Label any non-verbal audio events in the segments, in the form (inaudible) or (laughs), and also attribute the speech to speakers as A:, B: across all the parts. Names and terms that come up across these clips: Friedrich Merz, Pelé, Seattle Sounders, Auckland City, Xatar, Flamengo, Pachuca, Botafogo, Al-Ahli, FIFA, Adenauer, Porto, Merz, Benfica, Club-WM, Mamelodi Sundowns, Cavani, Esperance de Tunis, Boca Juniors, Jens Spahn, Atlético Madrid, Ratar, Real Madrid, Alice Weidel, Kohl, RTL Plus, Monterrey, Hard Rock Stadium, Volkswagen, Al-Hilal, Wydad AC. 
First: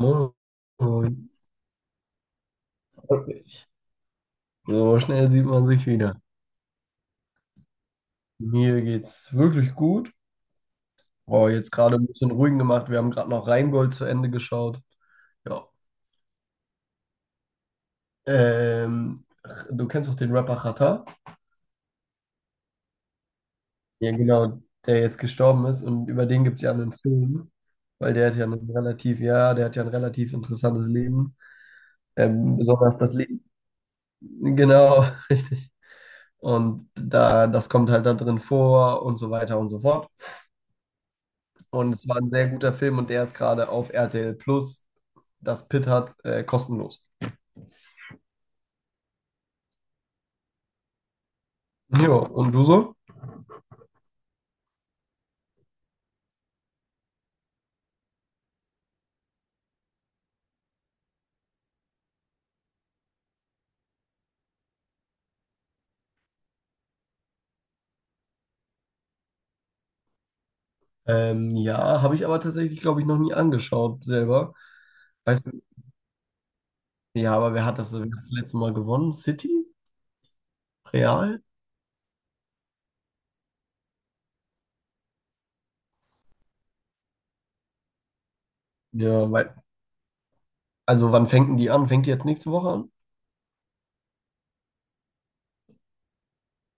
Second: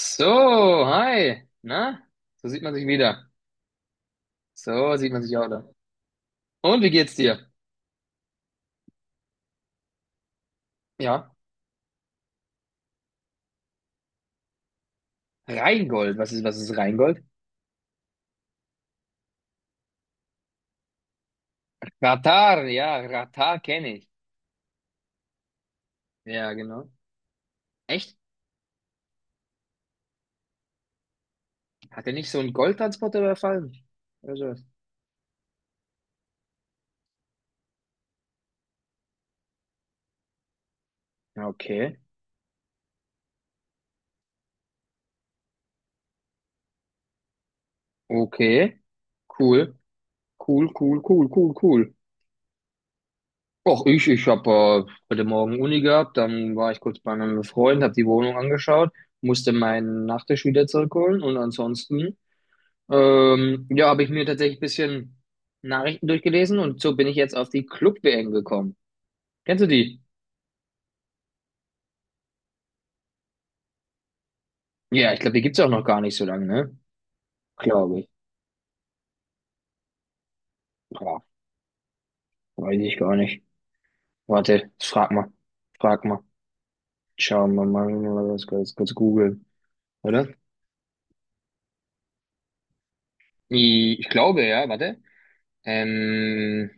A: Moin, moin.
B: hi. Na, so sieht man sich
A: Freut
B: wieder.
A: mich.
B: So
A: So
B: sieht man
A: schnell
B: sich
A: sieht
B: auch
A: man
B: da.
A: sich wieder.
B: Und wie geht's dir?
A: Mir geht's wirklich gut.
B: Ja,
A: Oh, jetzt gerade ein bisschen ruhig gemacht. Wir haben gerade noch Rheingold zu Ende geschaut. Ja.
B: Rheingold. Was ist Rheingold?
A: Ähm, Du kennst doch den Rapper Xatar?
B: Ratar, ja, Ratar kenne ich.
A: Ja, genau, der jetzt gestorben ist, und über den
B: Ja,
A: gibt es ja
B: genau.
A: einen Film, weil
B: Echt?
A: der hat ja ein relativ, ja, der hat ja ein relativ interessantes Leben.
B: Hat er nicht so einen
A: Besonders das
B: Goldtransporter
A: Leben.
B: überfallen? Oder sowas?
A: Genau, (laughs) richtig. Und da, das kommt halt da drin vor und so weiter und so fort.
B: Ja,
A: Und
B: okay,
A: es war ein sehr guter Film, und der ist gerade auf RTL Plus, das Pit hat, kostenlos.
B: okay. Cool, cool, cool, cool, cool, cool.
A: Ja, und du so?
B: Och, ich habe heute Morgen Uni gehabt, dann war ich kurz bei einem Freund, habe die Wohnung angeschaut, musste meinen Nachtisch wieder zurückholen und ansonsten. Ja, habe ich mir tatsächlich ein bisschen Nachrichten durchgelesen und so bin ich jetzt auf die Club-WM gekommen. Kennst du die?
A: Ja, habe ich aber tatsächlich, glaube ich, noch nie angeschaut selber.
B: Ja, ich glaube, die
A: Weißt
B: gibt's
A: du,
B: auch noch gar nicht so lange, ne?
A: ja, aber
B: Glaube
A: wer
B: ich.
A: hat das letzte Mal gewonnen? City?
B: Boah,
A: Real?
B: weiß ich gar nicht. Warte, frag mal. Frag mal. Schauen wir mal, lass kurz
A: Ja,
B: googeln,
A: weil,
B: oder?
A: also wann fängt denn die an? Fängt die jetzt nächste Woche an?
B: Ich glaube, ja, warte. Ähm,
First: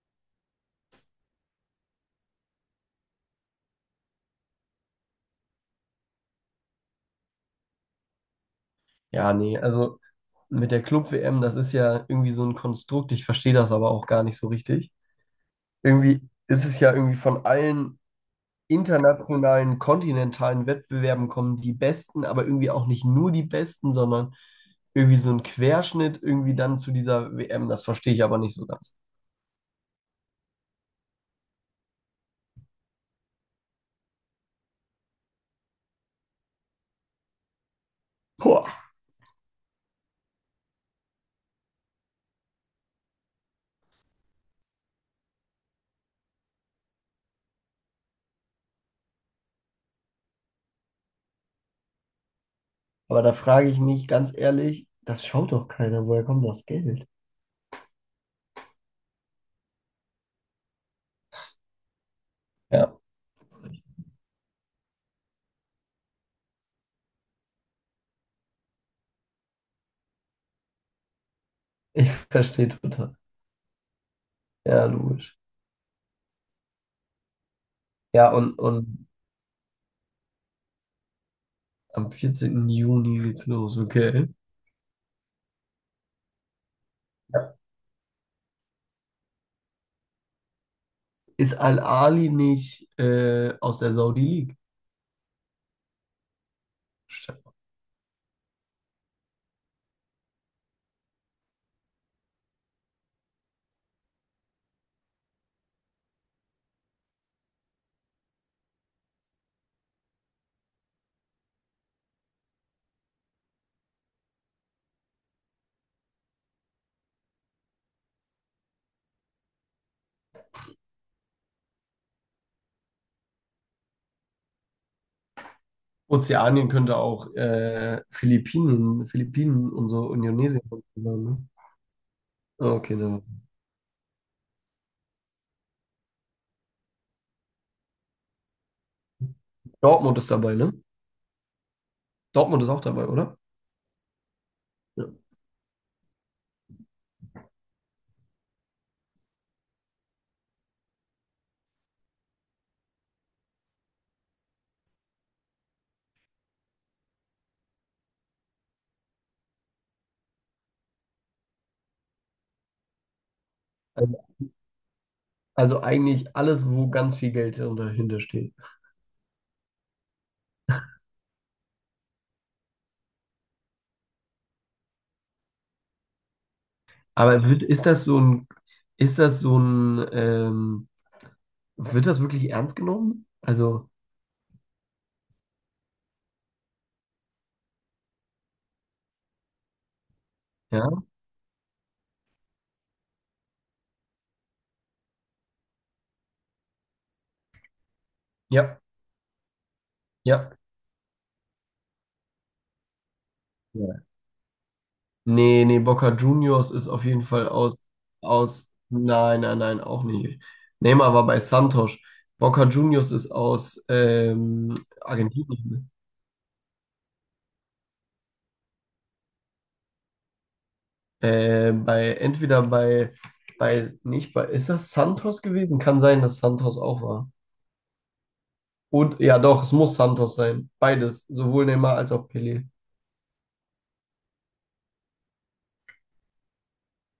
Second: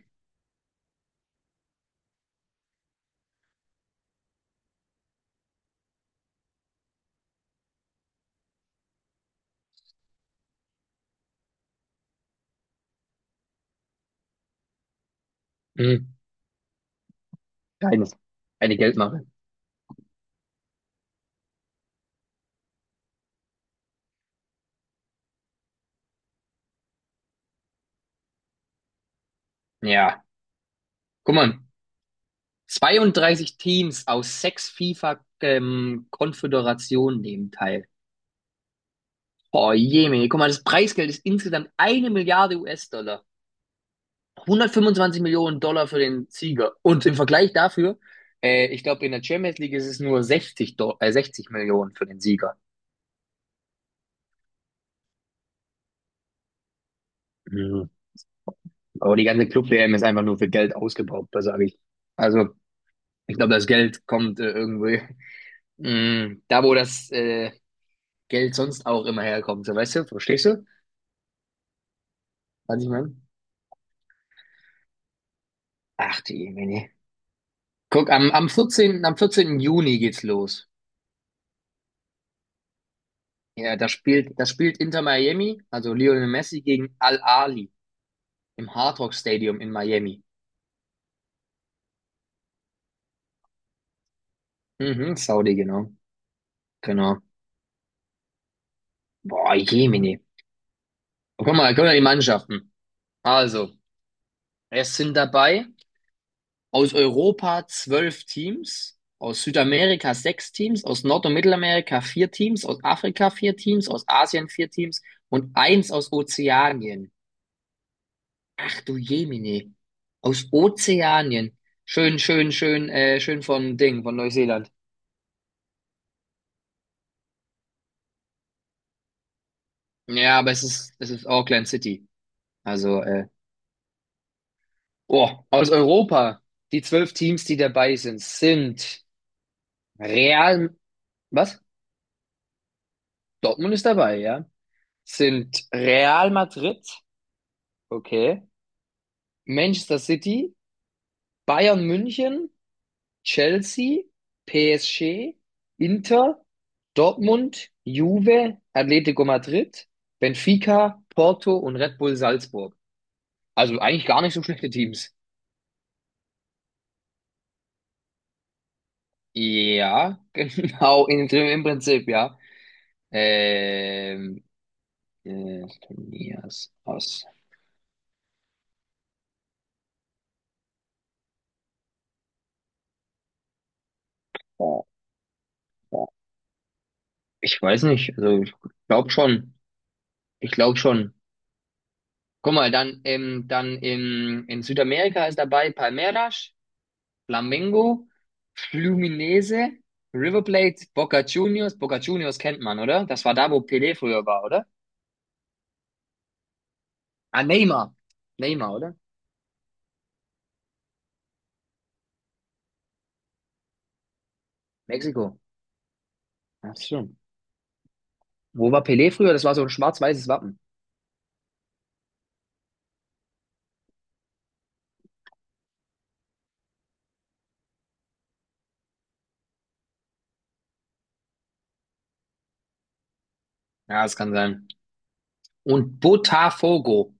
A: Ja, nee, also mit der Club-WM, das ist ja irgendwie so ein Konstrukt, ich verstehe das aber auch gar nicht so richtig.
B: hm,
A: Irgendwie ist es ja irgendwie von allen
B: eines. Eine Geldmache.
A: internationalen, kontinentalen Wettbewerben, kommen die Besten, aber irgendwie auch nicht nur die Besten, sondern irgendwie so ein Querschnitt irgendwie dann zu dieser WM. Das verstehe ich aber nicht so ganz.
B: Ja, guck mal. 32 Teams aus sechs FIFA, Konföderationen nehmen teil.
A: Boah,
B: Oh je, Mann. Guck mal, das Preisgeld ist insgesamt eine Milliarde US-Dollar. 125 Millionen Dollar für den Sieger. Und im Vergleich dafür, ich glaube, in der Champions League ist es nur 60 Millionen für den Sieger.
A: aber da frage ich mich ganz ehrlich, das schaut doch keiner, woher kommt das Geld?
B: Mhm. Aber die ganze Club-WM ist einfach nur für Geld ausgebaut, das sage ich. Also,
A: Ja,
B: ich glaube, das Geld kommt irgendwie da, wo das Geld sonst auch immer herkommt. So, weißt du, verstehst du,
A: ich verstehe
B: was ich meine?
A: total. Ja, logisch.
B: Ach, die Jemine. Guck, am,
A: Ja,
B: am 14.,
A: und
B: am 14. Juni geht's los.
A: am 14. Juni geht's
B: Ja,
A: los,
B: das
A: okay.
B: spielt, das spielt Inter Miami, also Lionel Messi gegen
A: Ja.
B: Al-Ahli im Hard Rock Stadium in Miami.
A: Ist Al-Ali nicht aus der Saudi League?
B: Mhm, Saudi, genau. Genau. Boah, Jemine. Guck mal die Mannschaften. Also, es sind dabei aus Europa 12 Teams, aus Südamerika sechs Teams, aus Nord- und Mittelamerika vier Teams, aus Afrika vier Teams, aus Asien vier Teams und eins aus Ozeanien. Ach du Jemine. Aus Ozeanien. Schön, schön, schön, schön von Ding, von Neuseeland.
A: Ozeanien könnte auch Philippinen, Philippinen und so
B: Ja, aber
A: Indonesien
B: es ist,
A: sein,
B: es ist
A: ne?
B: Auckland City.
A: Ah, okay,
B: Also,
A: ne.
B: oh, aus Europa, die 12 Teams, die dabei sind, sind
A: Dortmund ist dabei,
B: Real,
A: ne?
B: was?
A: Dortmund ist auch dabei, oder?
B: Dortmund ist dabei, ja.
A: Ja.
B: Sind Real Madrid, okay. Manchester City, Bayern München, Chelsea, PSG, Inter, Dortmund, Juve, Atlético Madrid, Benfica, Porto und Red Bull Salzburg. Also eigentlich
A: Also,
B: gar nicht so schlechte Teams.
A: also eigentlich alles, wo ganz viel Geld dahinter steht.
B: Ja, (laughs) genau, im Prinzip, ja. Ähm, Turniers aus.
A: Ist das so ein, ist das so ein, wird das wirklich ernst genommen? Also,
B: Boah, boah. Ich weiß nicht, also ich glaube schon. Ich glaube
A: ja,
B: schon. Guck mal, dann, dann in Südamerika ist dabei Palmeiras, Flamengo,
A: ja,
B: Fluminense, River
A: ja.
B: Plate, Boca Juniors. Boca Juniors kennt man, oder? Das war da, wo Pelé früher war, oder?
A: Nee, nee, Boca Juniors ist auf jeden
B: Ah,
A: Fall aus,
B: Neymar.
A: aus,
B: Neymar, oder?
A: nein, nein, nein, auch nicht. Neymar war bei Santos. Boca Juniors ist aus
B: Mexiko.
A: Argentinien.
B: Ach so. Wo war Pelé früher? Das war so ein schwarz-weißes Wappen.
A: Bei, entweder bei, bei, nicht bei, ist das Santos gewesen? Kann sein, dass Santos auch war. Und, ja doch, es muss Santos sein. Beides, sowohl Neymar als auch Pelé.
B: Ja, das kann sein. Und Botafogo.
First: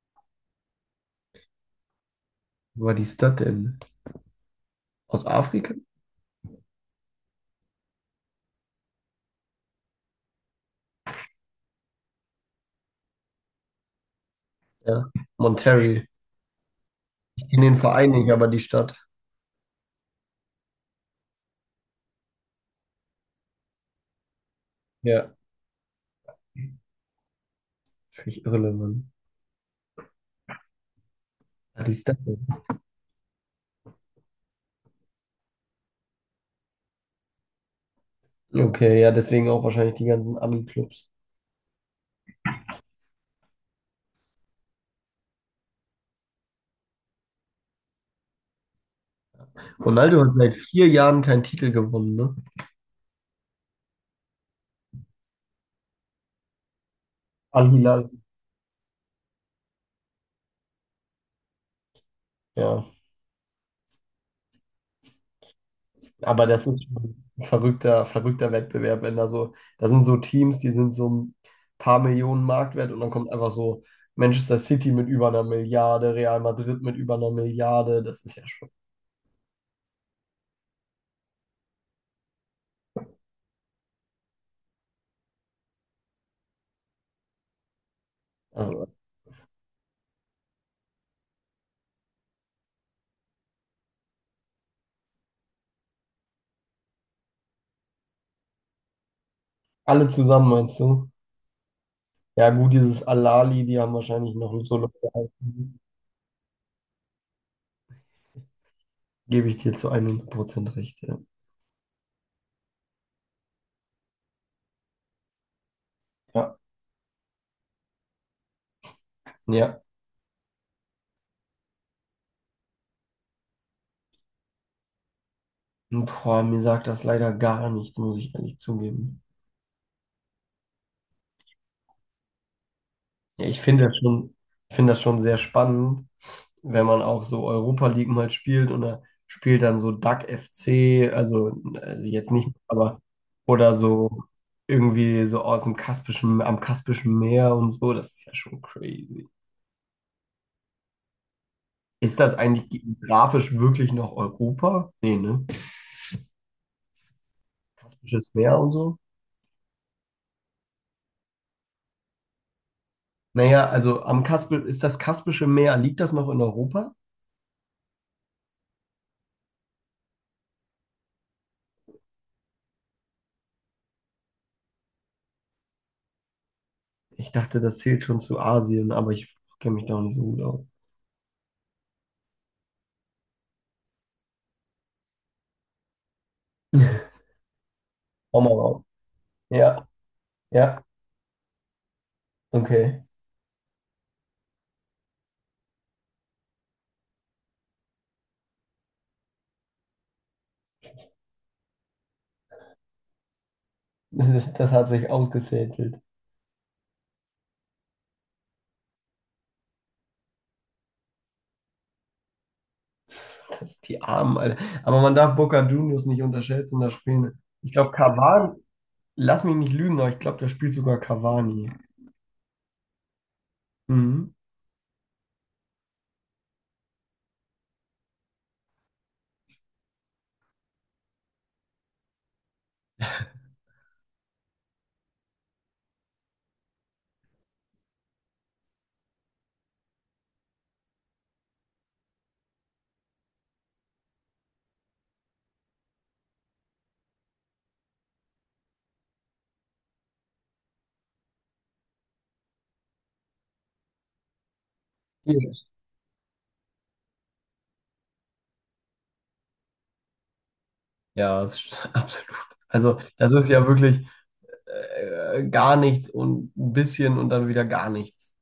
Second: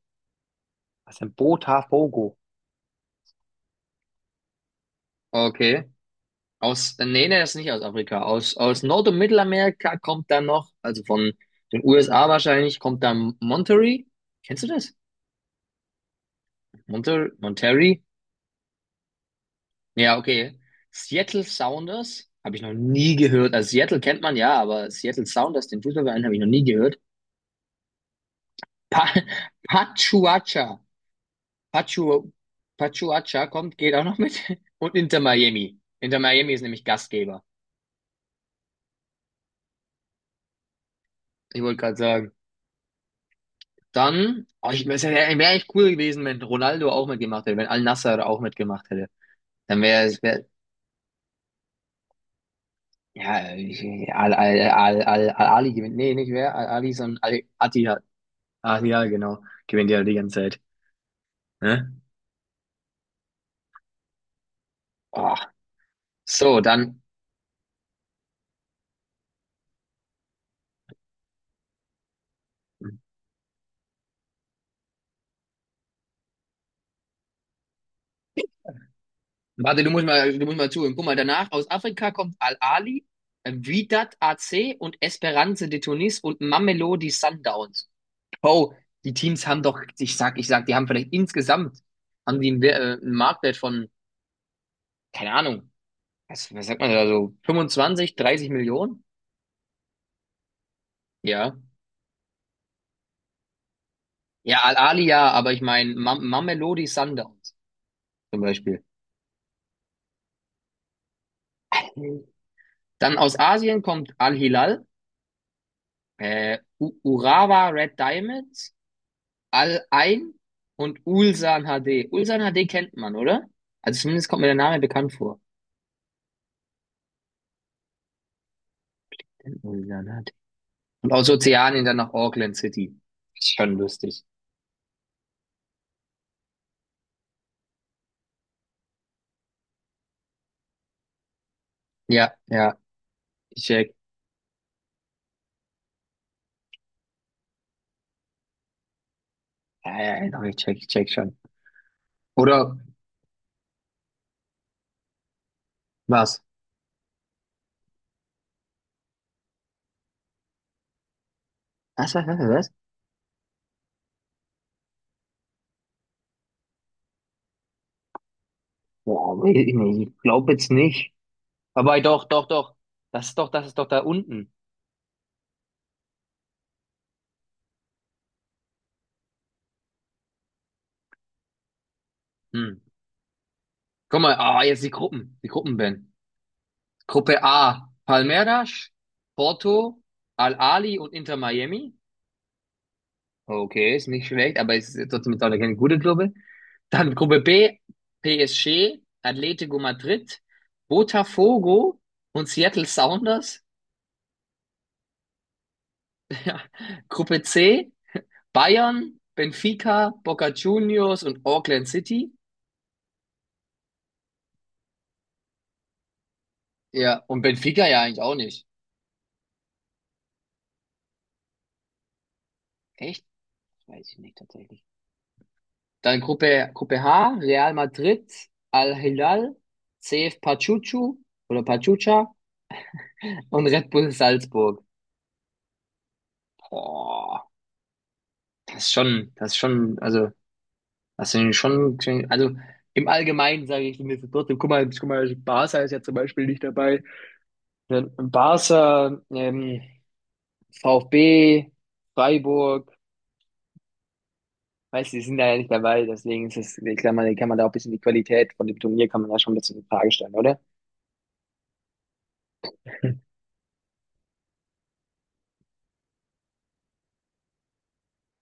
B: Was denn Botafogo?
A: Wo war die Stadt denn? Aus Afrika?
B: Okay. Nee, nee, das ist nicht aus Afrika. Aus Nord- und Mittelamerika kommt dann noch, also von den USA wahrscheinlich, kommt dann Monterrey. Kennst du das?
A: Ja, Monterrey. Ich kenne den
B: Monterrey?
A: Verein nicht, aber die Stadt.
B: Ja, okay. Seattle Sounders habe ich noch nie gehört. Also Seattle kennt man ja, aber Seattle
A: Ja,
B: Sounders, den Fußballverein, habe ich noch nie gehört.
A: völlig irrelevant.
B: Pa Pachuacha.
A: Ja, die Stadt.
B: Pachu Pachuacha kommt, geht auch noch mit. (laughs) Und Inter Miami. Inter Miami ist nämlich Gastgeber.
A: Okay, ja, deswegen auch wahrscheinlich die ganzen Ami-Clubs.
B: Ich wollte gerade sagen, dann, oh, es wär echt cool gewesen, wenn Ronaldo auch mitgemacht hätte, wenn Al-Nassr auch mitgemacht hätte. Dann wäre
A: Ronaldo
B: es,
A: hat seit vier Jahren keinen Titel gewonnen, ne?
B: ja, Al-Ali gewinnt. Nee, nicht wer, Al-Ali, sondern Al-Attihad.
A: Al-Hilal.
B: Ah, ja, genau. Gewinnt ja die ganze Zeit. Ne?
A: Ja,
B: Oh.
A: aber
B: So,
A: das ist
B: dann,
A: schon ein verrückter, verrückter Wettbewerb, wenn da so, da sind so Teams, die sind so ein paar Millionen Marktwert und dann kommt einfach so Manchester City mit über einer Milliarde, Real Madrid mit über einer Milliarde, das ist ja schon,
B: warte, du musst mal zuhören. Guck mal, danach aus Afrika kommt Al-Ali, Wydad AC und Esperance de Tunis und Mamelodi Sundowns. Bro,
A: also
B: die Teams haben doch, ich sag, die haben vielleicht insgesamt, haben die einen, einen Marktwert von, keine Ahnung, was sagt man da so, 25, 30 Millionen?
A: alle zusammen, meinst du?
B: Ja.
A: Ja, gut, dieses Al-Ahly, die haben wahrscheinlich noch
B: Ja,
A: so
B: Al-Ahli
A: Leute,
B: ja, aber ich meine, Mamelodi Sundowns zum Beispiel.
A: gebe ich dir zu 100% recht, ja.
B: Dann aus Asien kommt Al-Hilal,
A: Ja,
B: Urawa Red Diamonds,
A: ja.
B: Al-Ain und Ulsan HD. Ulsan HD kennt man, oder? Also zumindest kommt mir der Name bekannt vor.
A: Boah, mir sagt das leider gar nichts, muss ich ehrlich zugeben.
B: Ulsan Und aus Ozeanien dann nach Auckland City.
A: Ja,
B: Ist
A: ich
B: schon
A: finde das
B: lustig.
A: schon, ich finde das schon sehr spannend, wenn man auch so Europa League mal spielt und da spielt dann so DAC FC, also jetzt
B: Ja,
A: nicht,
B: ja,
A: aber
B: ich
A: oder
B: check.
A: so irgendwie so aus dem Kaspischen, am Kaspischen Meer und so, das ist ja schon crazy.
B: Ja, ja, ja, doch, ich check schon.
A: Ist das eigentlich
B: Oder
A: geografisch wirklich noch Europa? Nee, ne?
B: was?
A: Kaspisches Meer und so.
B: Was, was, was, was?
A: Naja, also am Kaspi ist das Kaspische Meer, liegt das noch in Europa?
B: Boah, ich glaube jetzt nicht. Aber doch, doch, doch. Das ist doch da unten.
A: Ich dachte, das zählt schon zu Asien, aber ich kenne mich da auch nicht so gut aus.
B: Hm. Guck mal, ah, jetzt die Gruppen, Ben.
A: (laughs)
B: Gruppe A,
A: Hau mal raus.
B: Palmeiras,
A: Ja,
B: Porto,
A: ja,
B: Al-Ahli und Inter Miami.
A: okay.
B: Okay, ist nicht schlecht, aber es ist trotzdem jetzt auch keine gute Gruppe. Dann Gruppe B, PSG, Atlético Madrid, Botafogo und Seattle Sounders.
A: (laughs) Das hat sich ausgesätelt.
B: Gruppe C, Bayern, Benfica, Boca Juniors und Auckland City.
A: Das, die Armen, Alter. Aber man darf Boca Juniors nicht unterschätzen, das
B: Ja,
A: Spiel.
B: und
A: Ich
B: Benfica
A: glaube,
B: ja eigentlich auch
A: Cavani,
B: nicht.
A: lass mich nicht lügen, aber ich glaube, da spielt sogar Cavani.
B: Echt? Weiß ich
A: Mhm.
B: nicht tatsächlich. Dann Gruppe H, Real Madrid, Al Hilal, CF Pachuchu oder Pachuca und Red Bull Salzburg. Boah. Das ist schon, also, das sind schon, also im Allgemeinen sage ich mir trotzdem, guck mal, Barca ist ja zum Beispiel nicht dabei. Dann Barca, VfB, Freiburg, weißt du, die sind da ja
A: Yes.
B: nicht dabei, deswegen ist es, ich glaube, man kann man da auch ein bisschen die Qualität von dem Turnier kann man da schon ein bisschen in Frage stellen, oder?
A: Ja, das ist (laughs) absolut. Also, das ist ja wirklich gar nichts und ein bisschen und dann wieder gar nichts.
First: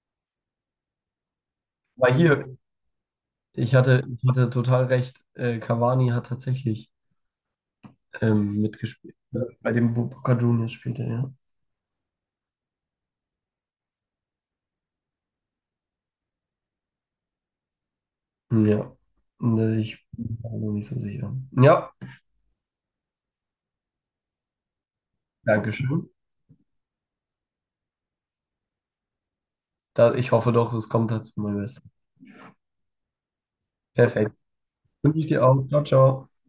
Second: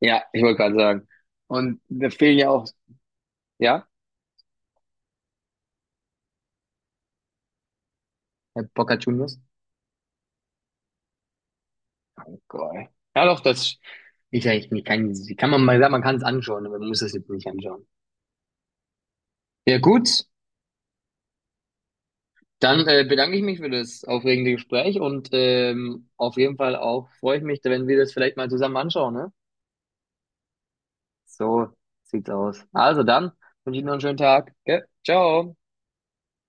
B: Ja, ich wollte gerade sagen. Und da
A: Weil
B: fehlen ja
A: hier,
B: auch,
A: ich
B: ja,
A: hatte, ich hatte total recht, Cavani hat tatsächlich
B: Herr Boca
A: mitgespielt.
B: Juniors.
A: Also bei dem Boca Juniors spielt er, ja.
B: Geil. Ja, doch, das, ich, ich ich kann, kann man mal sagen, man kann es anschauen, aber man muss es jetzt nicht anschauen.
A: Ja,
B: Ja,
A: ne, ich
B: gut.
A: bin mir noch nicht so sicher. Ja,
B: Dann bedanke ich mich für das aufregende Gespräch und
A: danke schön.
B: auf jeden Fall auch freue ich mich, wenn wir das vielleicht mal zusammen anschauen, ne?
A: Da, ich hoffe doch, es kommt dazu mein
B: So
A: Bestes.
B: sieht's aus. Also dann, wünsche ich noch einen schönen
A: Perfekt.
B: Tag. Gell?
A: Wünsche ich dir
B: Ciao.
A: auch. Ciao, ciao.